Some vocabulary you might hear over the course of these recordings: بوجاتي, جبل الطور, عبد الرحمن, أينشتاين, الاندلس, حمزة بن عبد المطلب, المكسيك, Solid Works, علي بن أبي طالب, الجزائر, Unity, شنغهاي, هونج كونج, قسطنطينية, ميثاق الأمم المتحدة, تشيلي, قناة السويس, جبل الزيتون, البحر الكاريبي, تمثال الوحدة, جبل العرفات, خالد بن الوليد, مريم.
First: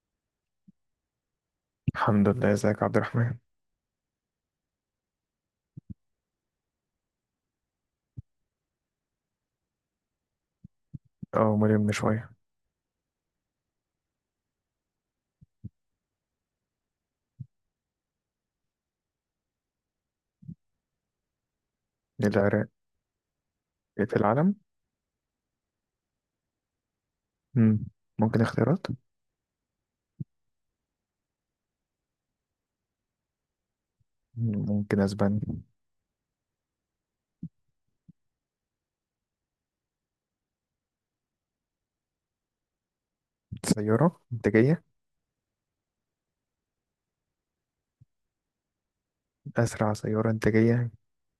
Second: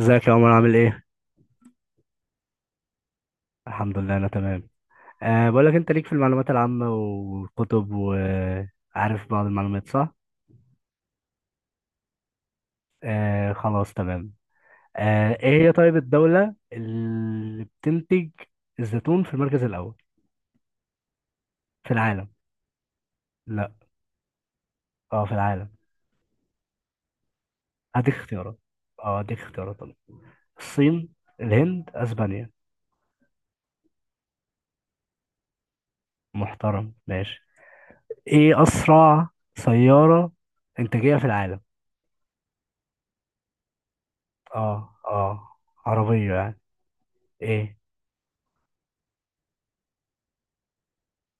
ازيك يا عمر؟ عامل ايه؟ الحمد لله، ازيك يا عبد الرحمن. الحمد لله انا تمام. بقول لك، انت ليك في المعلومات العامة والكتب، وعارف بعض المعلومات، صح؟ اه مريم من شوية. أه، خلاص، تمام. ايه هي طيب الدولة اللي بتنتج الزيتون في المركز الأول في العالم؟ للعراق. لا. في العالم. اه، في العالم. مم. هديك ممكن اختيارات. اختيارات. اه، هديك اختيارات طبعا. الصين، الهند، اسبانيا. مم، ممكن اسبانيا. محترم. ماشي، ايه أسرع سيارة إنتاجية في العالم؟ سيارة انتاجية؟ اه، اه. عربية يعني. ايه؟ اسرع سيارة انتاجية،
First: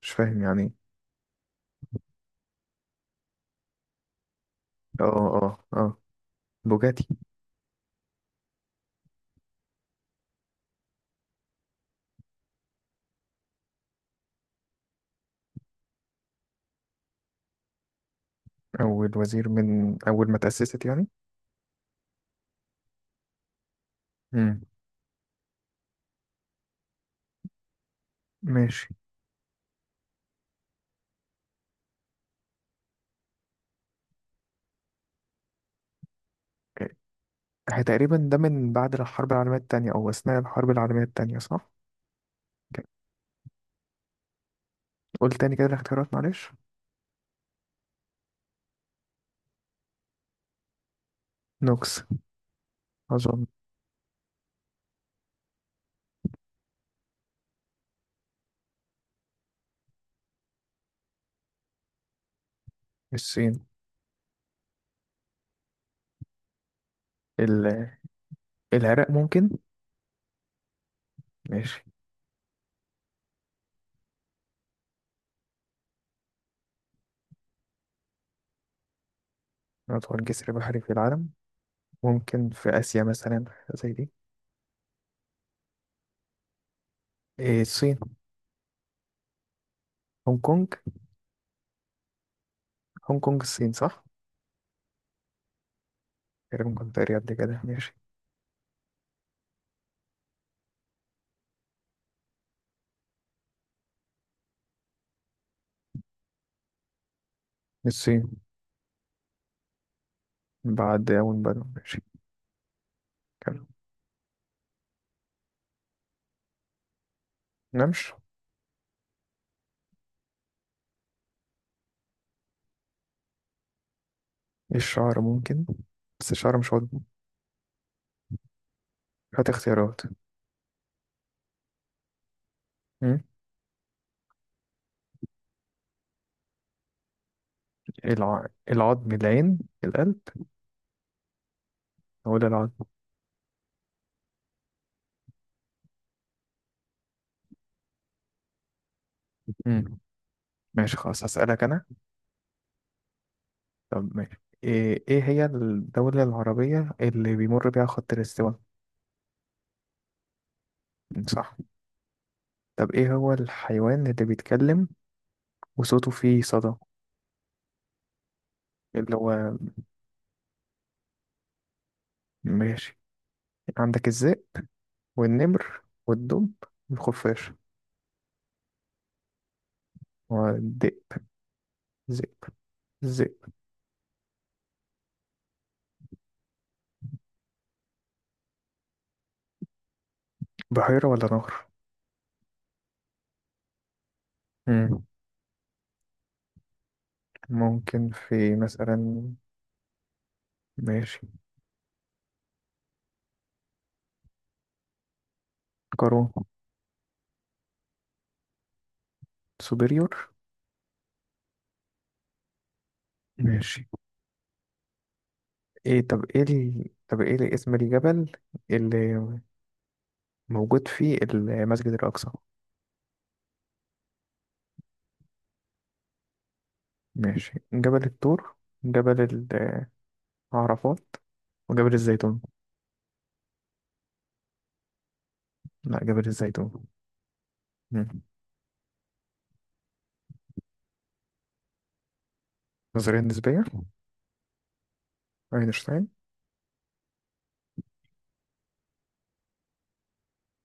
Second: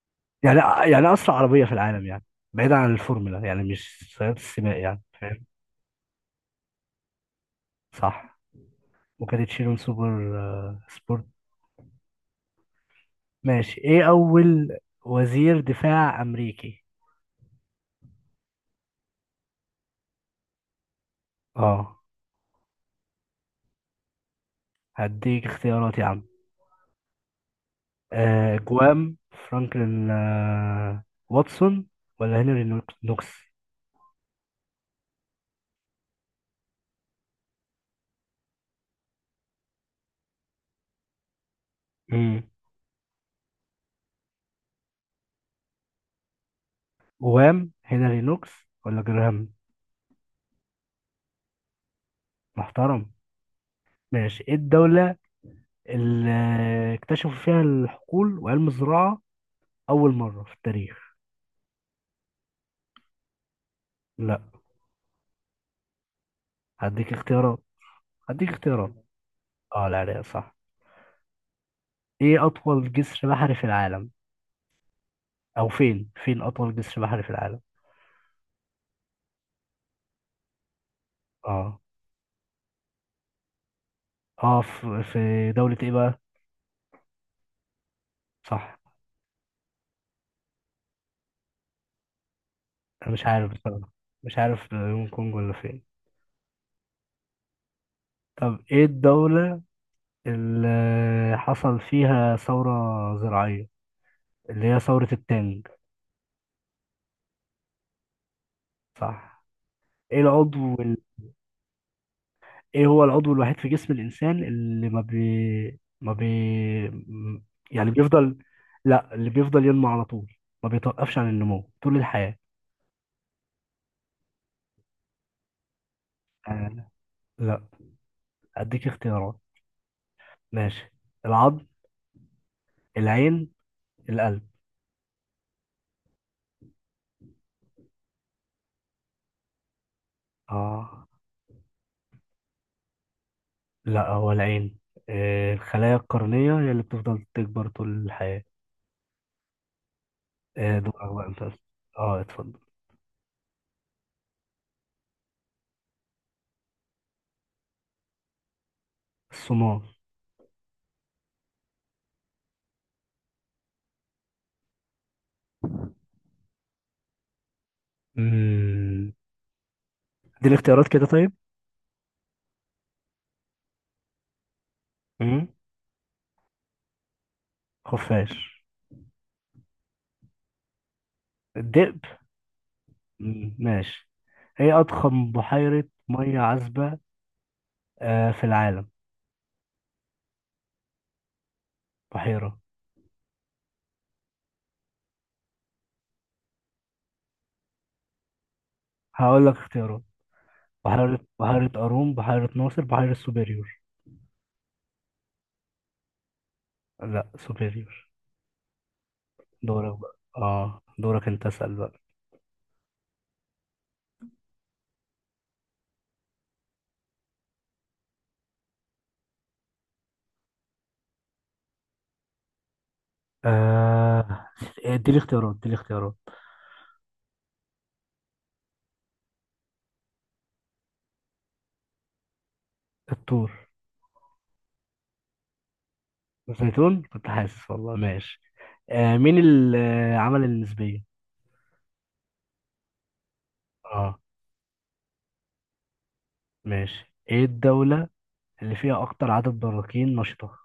مش فاهم يعني يعني ايه. يعني اسرع عربيه في العالم يعني، بعيدا عن الفورمولا يعني، مش سيارات السباق، يعني اه فاهم. اه اه بوجاتي. صح، وكانت شيرون سوبر، سبورت. ماشي، ايه اول وزير دفاع امريكي؟ اول وزير من اول ما تأسست يعني. اه، مم. هديك اختيارات يا عم. آه، ماشي. جوام فرانكلين، واتسون، ولا هنري نوكس. اه، هي تقريبا ده من بعد الحرب العالمية التانية او اثناء الحرب العالمية التانية، صح؟ امم، قول تاني كده الاختيارات معلش. جوام، هنري نوكس ولا جراهام؟ نوكس محترم. اظن. ماشي، ايه الدولة اللي اكتشفوا فيها الحقول وعلم الزراعة أول مرة في التاريخ؟ الصين. لا، هديك اختيارات ال- هديك اختيارات. العراق ممكن. اه، العراق، صح. ماشي. ايه اطول جسر بحري في العالم؟ او فين اطول جسر بحري في العالم؟ أطول جسر بحري في العالم؟ اه، ممكن في آسيا مثلا حاجة زي دي. اه. في دولة ايه بقى؟ إيه الصين. صح، هونج كونج. انا هونج مش كونج عارف الصين بصراحة. صح؟ مش عارف، هونج كونج ولا فين. تقريبا كنت قاري قبل كده. ماشي. طب ايه الدولة اللي حصل فيها ثورة زراعية اللي هي ثورة التانج؟ الصين. صح. ايه العضو بعد أول بدو. ماشي. ايه هو العضو الوحيد كمل. في جسم الانسان اللي ما بي ما بي م- يعني نمش. بيفضل، لا، اللي بيفضل ينمو على طول، ما بيتوقفش عن النمو طول الحياة؟ الشعر ممكن، بس الشعر مش آه. عضو. لا، اديك اختيارات. هات اختيارات. ماشي، العظم، مم. العين، القلب. الع... العظم العين القلب؟ اه، ولا العظم. لا هو العين. آه، الخلايا القرنية هي اللي بتفضل تكبر طول الحياة. مم. آه، ماشي دورك خلاص بقى انت. هسألك أنا. اه، اتفضل. طب ماشي، إيه إيه هي الدولة العربية اللي بيمر بيها خط الاستواء؟ الصمام. صح. طب إيه هو الحيوان اللي بيتكلم وصوته فيه صدى، امم، اللي هو؟ دي الاختيارات كده، طيب. ماشي. عندك الذئب امم، والنمر والدب والخفاش خفاش، والدئ. الدئب. ذئب ذئب. مم، ماشي. ايه اضخم بحيرة مية عذبة، في العالم؟ بحيرة ولا نهر؟ بحيرة. مم. ممكن في مثلا. هقول لك اختيارات. بحيرة ماشي. بحيرة قارون، بحيرة ناصر، بحيرة سوبيريور. قارون. لا، سوبيريور. دورك سوبريور. بقى، اه دورك انت اسأل بقى. ماشي. ايه طب ايه طب ايه اللي اسم الجبل اللي موجود فيه المسجد الأقصى؟ آه، اديني اختيارات. ماشي، جبل الطور، جبل العرفات، وجبل الزيتون. الطور. لا جبل الزيتون. الزيتون، كنت حاسس والله. مم. ماشي. آه، مين اللي آه، عمل النسبية؟ نظرية نسبية. اه، أينشتاين. ماشي. ايه الدولة اللي فيها اكتر عدد براكين نشطة؟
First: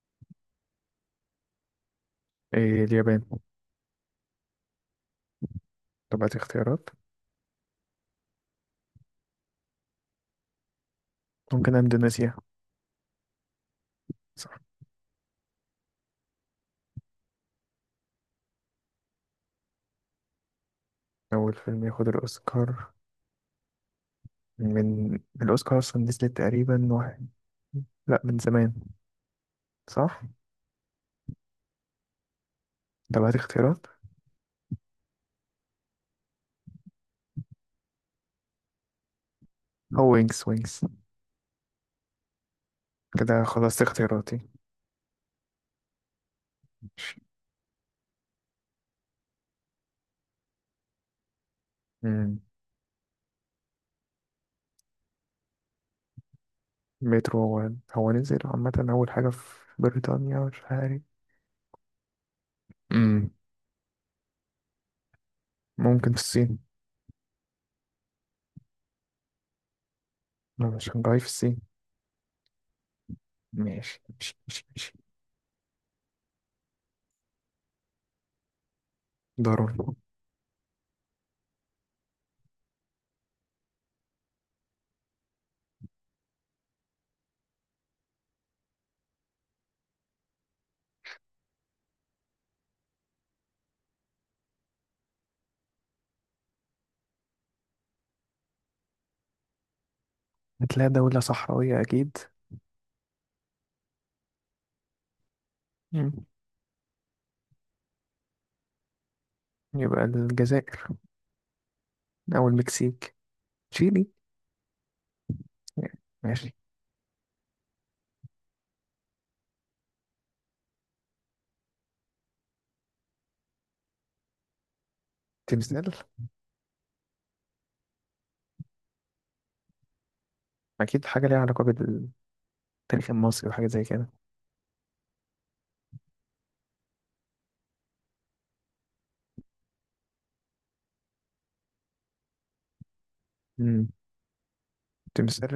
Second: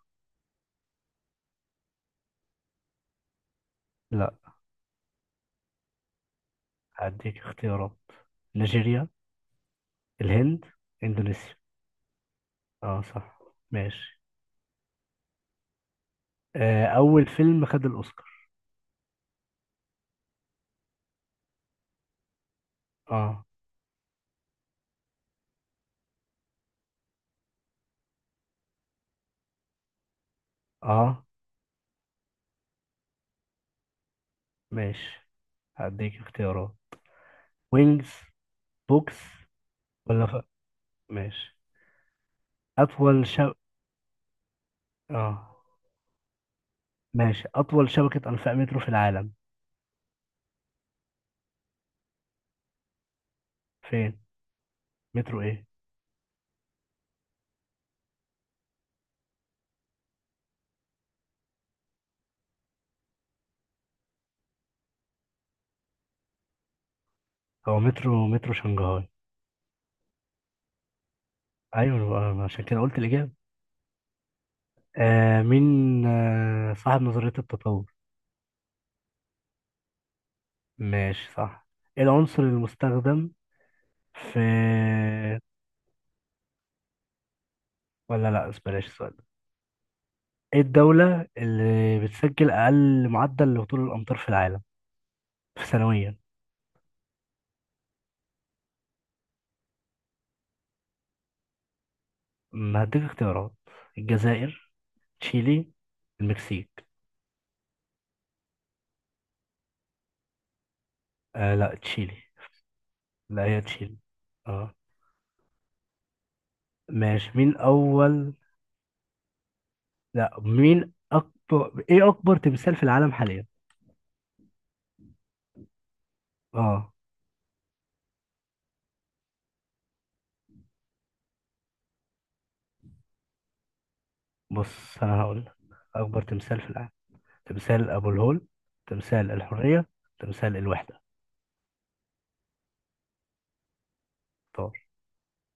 إيه اليابان. لا، طب هات اختيارات. هديك اختيارات. نيجيريا، الهند، اندونيسيا. ممكن اندونيسيا. اه، صح، ماشي. صح. آه، اول فيلم خد الاوسكار. اول فيلم ياخد الاوسكار، اه، من الاوسكار اصلا نزلت تقريبا واحد، لا من زمان. صح. اه، طب هات اختيارات. ماشي، هديك اختيارات. وينجز، بوكس، هو ولا ف... وينجز؟ ماشي. اطول كده شب خلصت اختياراتي. اه، ماشي. ماشي، اطول شبكة انفاق مترو في العالم؟ مم. فين، مترو ايه؟ مترو، هو نزل عامة أول حاجة في بريطانيا، مش عارف. مم. ممكن في الصين. هو مترو شنغهاي. لا مش شنغهاي في الصين. ايوه بقى، أنا عشان كده قلت الاجابة. ماشي ماشي ماشي ماشي. آه مين آه صاحب نظرية التطور. ضروري. ماشي، صح. ايه العنصر المستخدم في ولا لا، بلاش السؤال. ايه الدولة اللي بتسجل أقل معدل لهطول الأمطار في العالم في سنويا؟ هتلاقي دولة صحراوية أكيد. أمم، هديك اختيارات. الجزائر، تشيلي، مم. المكسيك. يبقى الجزائر. آه لا، تشيلي. أو المكسيك. لا، هي تشيلي. تشيلي. اه، ماشي. ماشي. مين أول لا مين أكبر ايه أكبر تمثال في العالم حاليا؟ تمثال؟ اه، أكيد حاجة ليها علاقة بالتاريخ المصري وحاجة زي كده. بص أنا هقول لك. أكبر تمثال في العالم، تمثال أبو الهول، تمثال الحرية، تمثال الوحدة، مم. طار. تمثال،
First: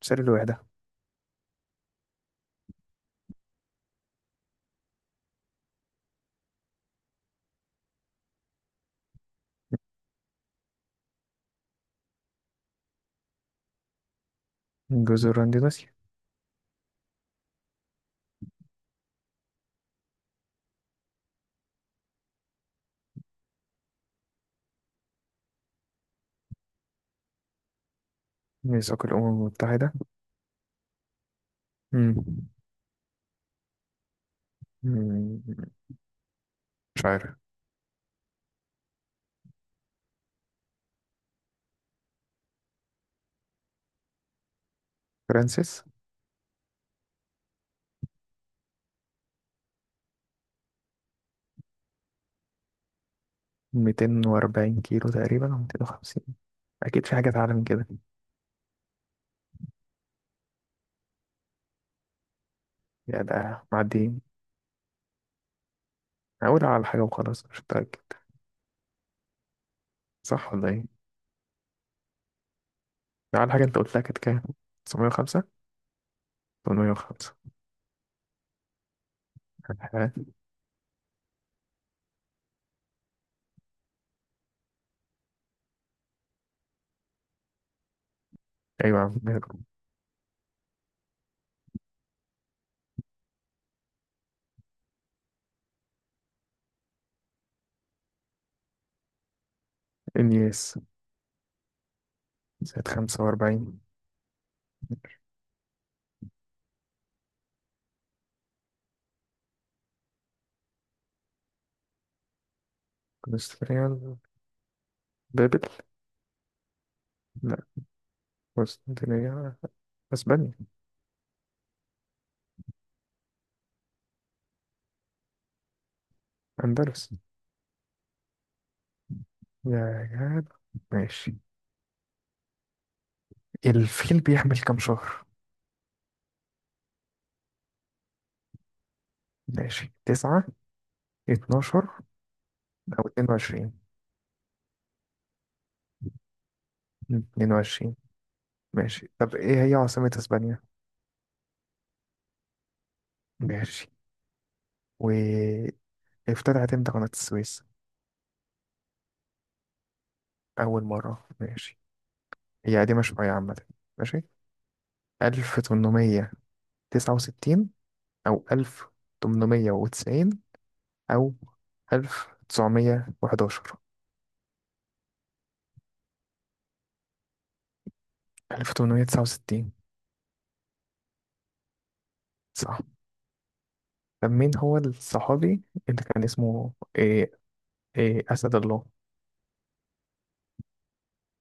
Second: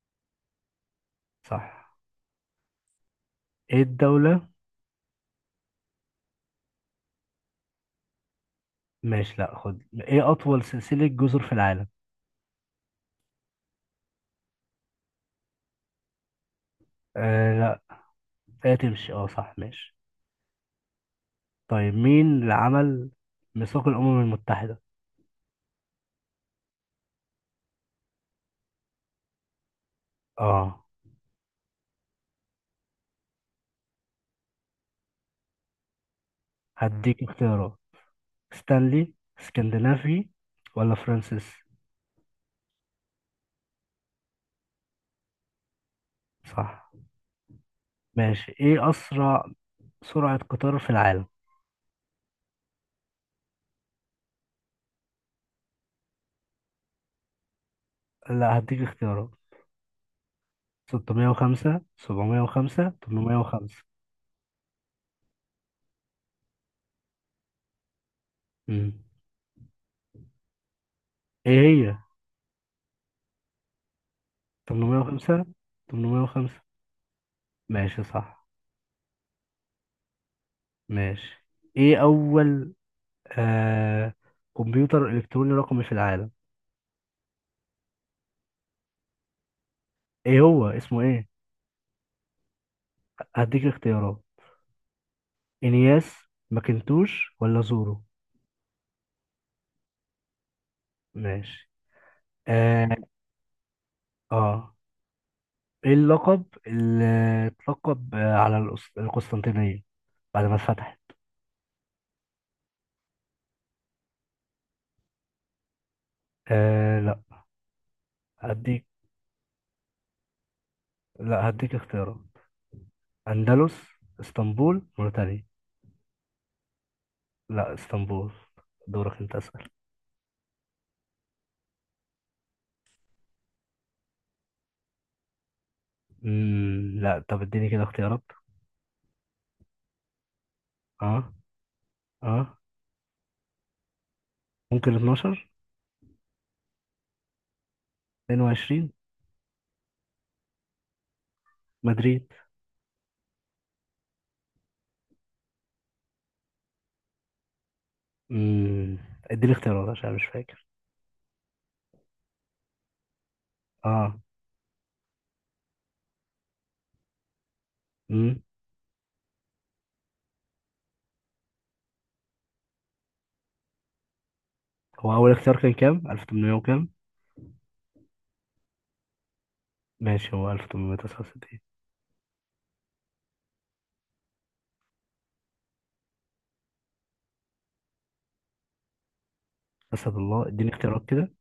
تمثال الوحدة. صح. ايه الدولة ماشي لا خد ايه أطول سلسلة جزر في العالم؟ جزر أندونيسيا. آه، لا هي تمشي، اه صح، ماشي. طيب، مين اللي عمل ميثاق الأمم المتحدة؟ ميثاق الأمم المتحدة. اه، مم. مم. مش هديك عارف. اختيارات. ستانلي، اسكندنافي، ولا فرانسيس. فرانسيس. صح. ماشي، ايه أسرع سرعة قطار في العالم؟ 240 كيلو تقريبا أو 250، أكيد في حاجة أعلى من كده. لا، هديك اختيارات. 605، 705، يا ده 805. معديين، أقول على حاجة وخلاص مش متأكد. امم. صح ولا إيه؟ ايه هي؟ ده على حاجة أنت قلتها، كانت كام؟ 905. 805. 805، 805. ماشي، صح. ماشي. ايه أول آه كمبيوتر إلكتروني رقمي في العالم؟ أيوة يا عم. ايه هو اسمه ايه؟ هديك اختيارات. انياس، ماكنتوش ولا زورو. النيس. ماشي. سنة اه, 45. آه. ايه اللقب اللي اتلقب، على القسطنطينية بعد ما اتفتحت؟ كونستانتينيال، بابل، آه لا. لا، هديك قسطنطينية، اسبانيا، هديك اختيارات. اندلس، اسطنبول، موريتانيا. اندلس. لا، اسطنبول. دورك انت اسأل. يا جدع. ماشي، الفيل بيحمل كام شهر؟ مم. لا، طب اديني كده اختيارات. ماشي، 9، اه، 12، اه، او 22. ممكن 12، 22. 22. ماشي، طب ايه هي عاصمة اسبانيا؟ مدريد. ماشي. وافتتحت امتى قناة السويس؟ امم، اديني اختيارات عشان أنا مش فاكر. اول مرة. ماشي، هي قديمة شوية عامة. اه، ماشي. 1869، امم. او 1890، او 1911. هو اول اختيار كان كام؟ 1800 وكام؟ 1869. ماشي، هو 1869. صح. طب مين هو الصحابي اللي كان اسمه إيه، إيه أسد الله؟ اسد الله، اديني اختيارات كده.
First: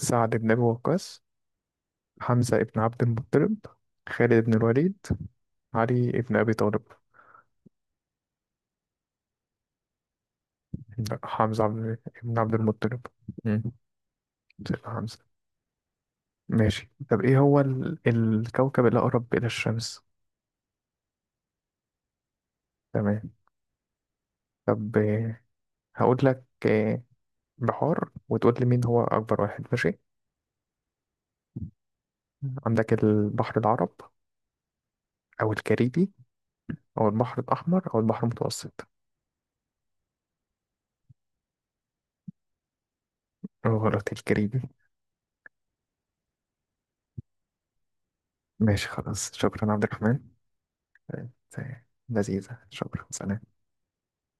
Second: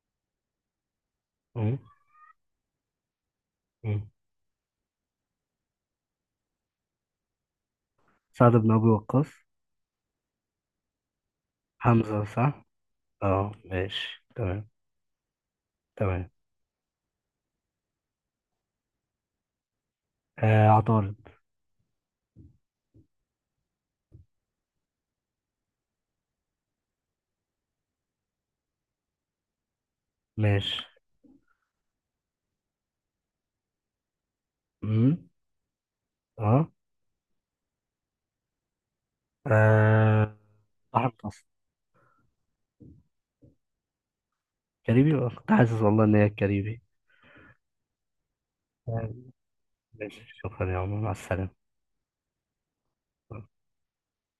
سعد بن أبي وقاص، امم حمزة بن عبد المطلب، امم خالد بن الوليد، علي بن أبي طالب. سعد بن ابي وقاص. لا حمزة عبد، حمزة، بن عبد صح. المطلب. اه، مم، ماشي، تمام، سيدنا حمزة. تمام. ماشي، طب إيه هو الكوكب الأقرب إلى الشمس؟ آه، عطارد. تمام. طب إيه، هقول لك إيه، بحار وتقول لي مين هو أكبر واحد. ماشي. ماشي. عندك البحر العرب، امم، أو الكاريبي، اه أو البحر الأحمر، أو البحر المتوسط. آه، بحر متوسط. غلط، الكاريبي. كاريبي، كنت حاسس والله ان هي الكاريبي. ماشي تمام. خلاص، شكرا عبد الرحمن. ماشي، شكرا يا عمر، مع السلامة. لذيذة، شكرا، سلام.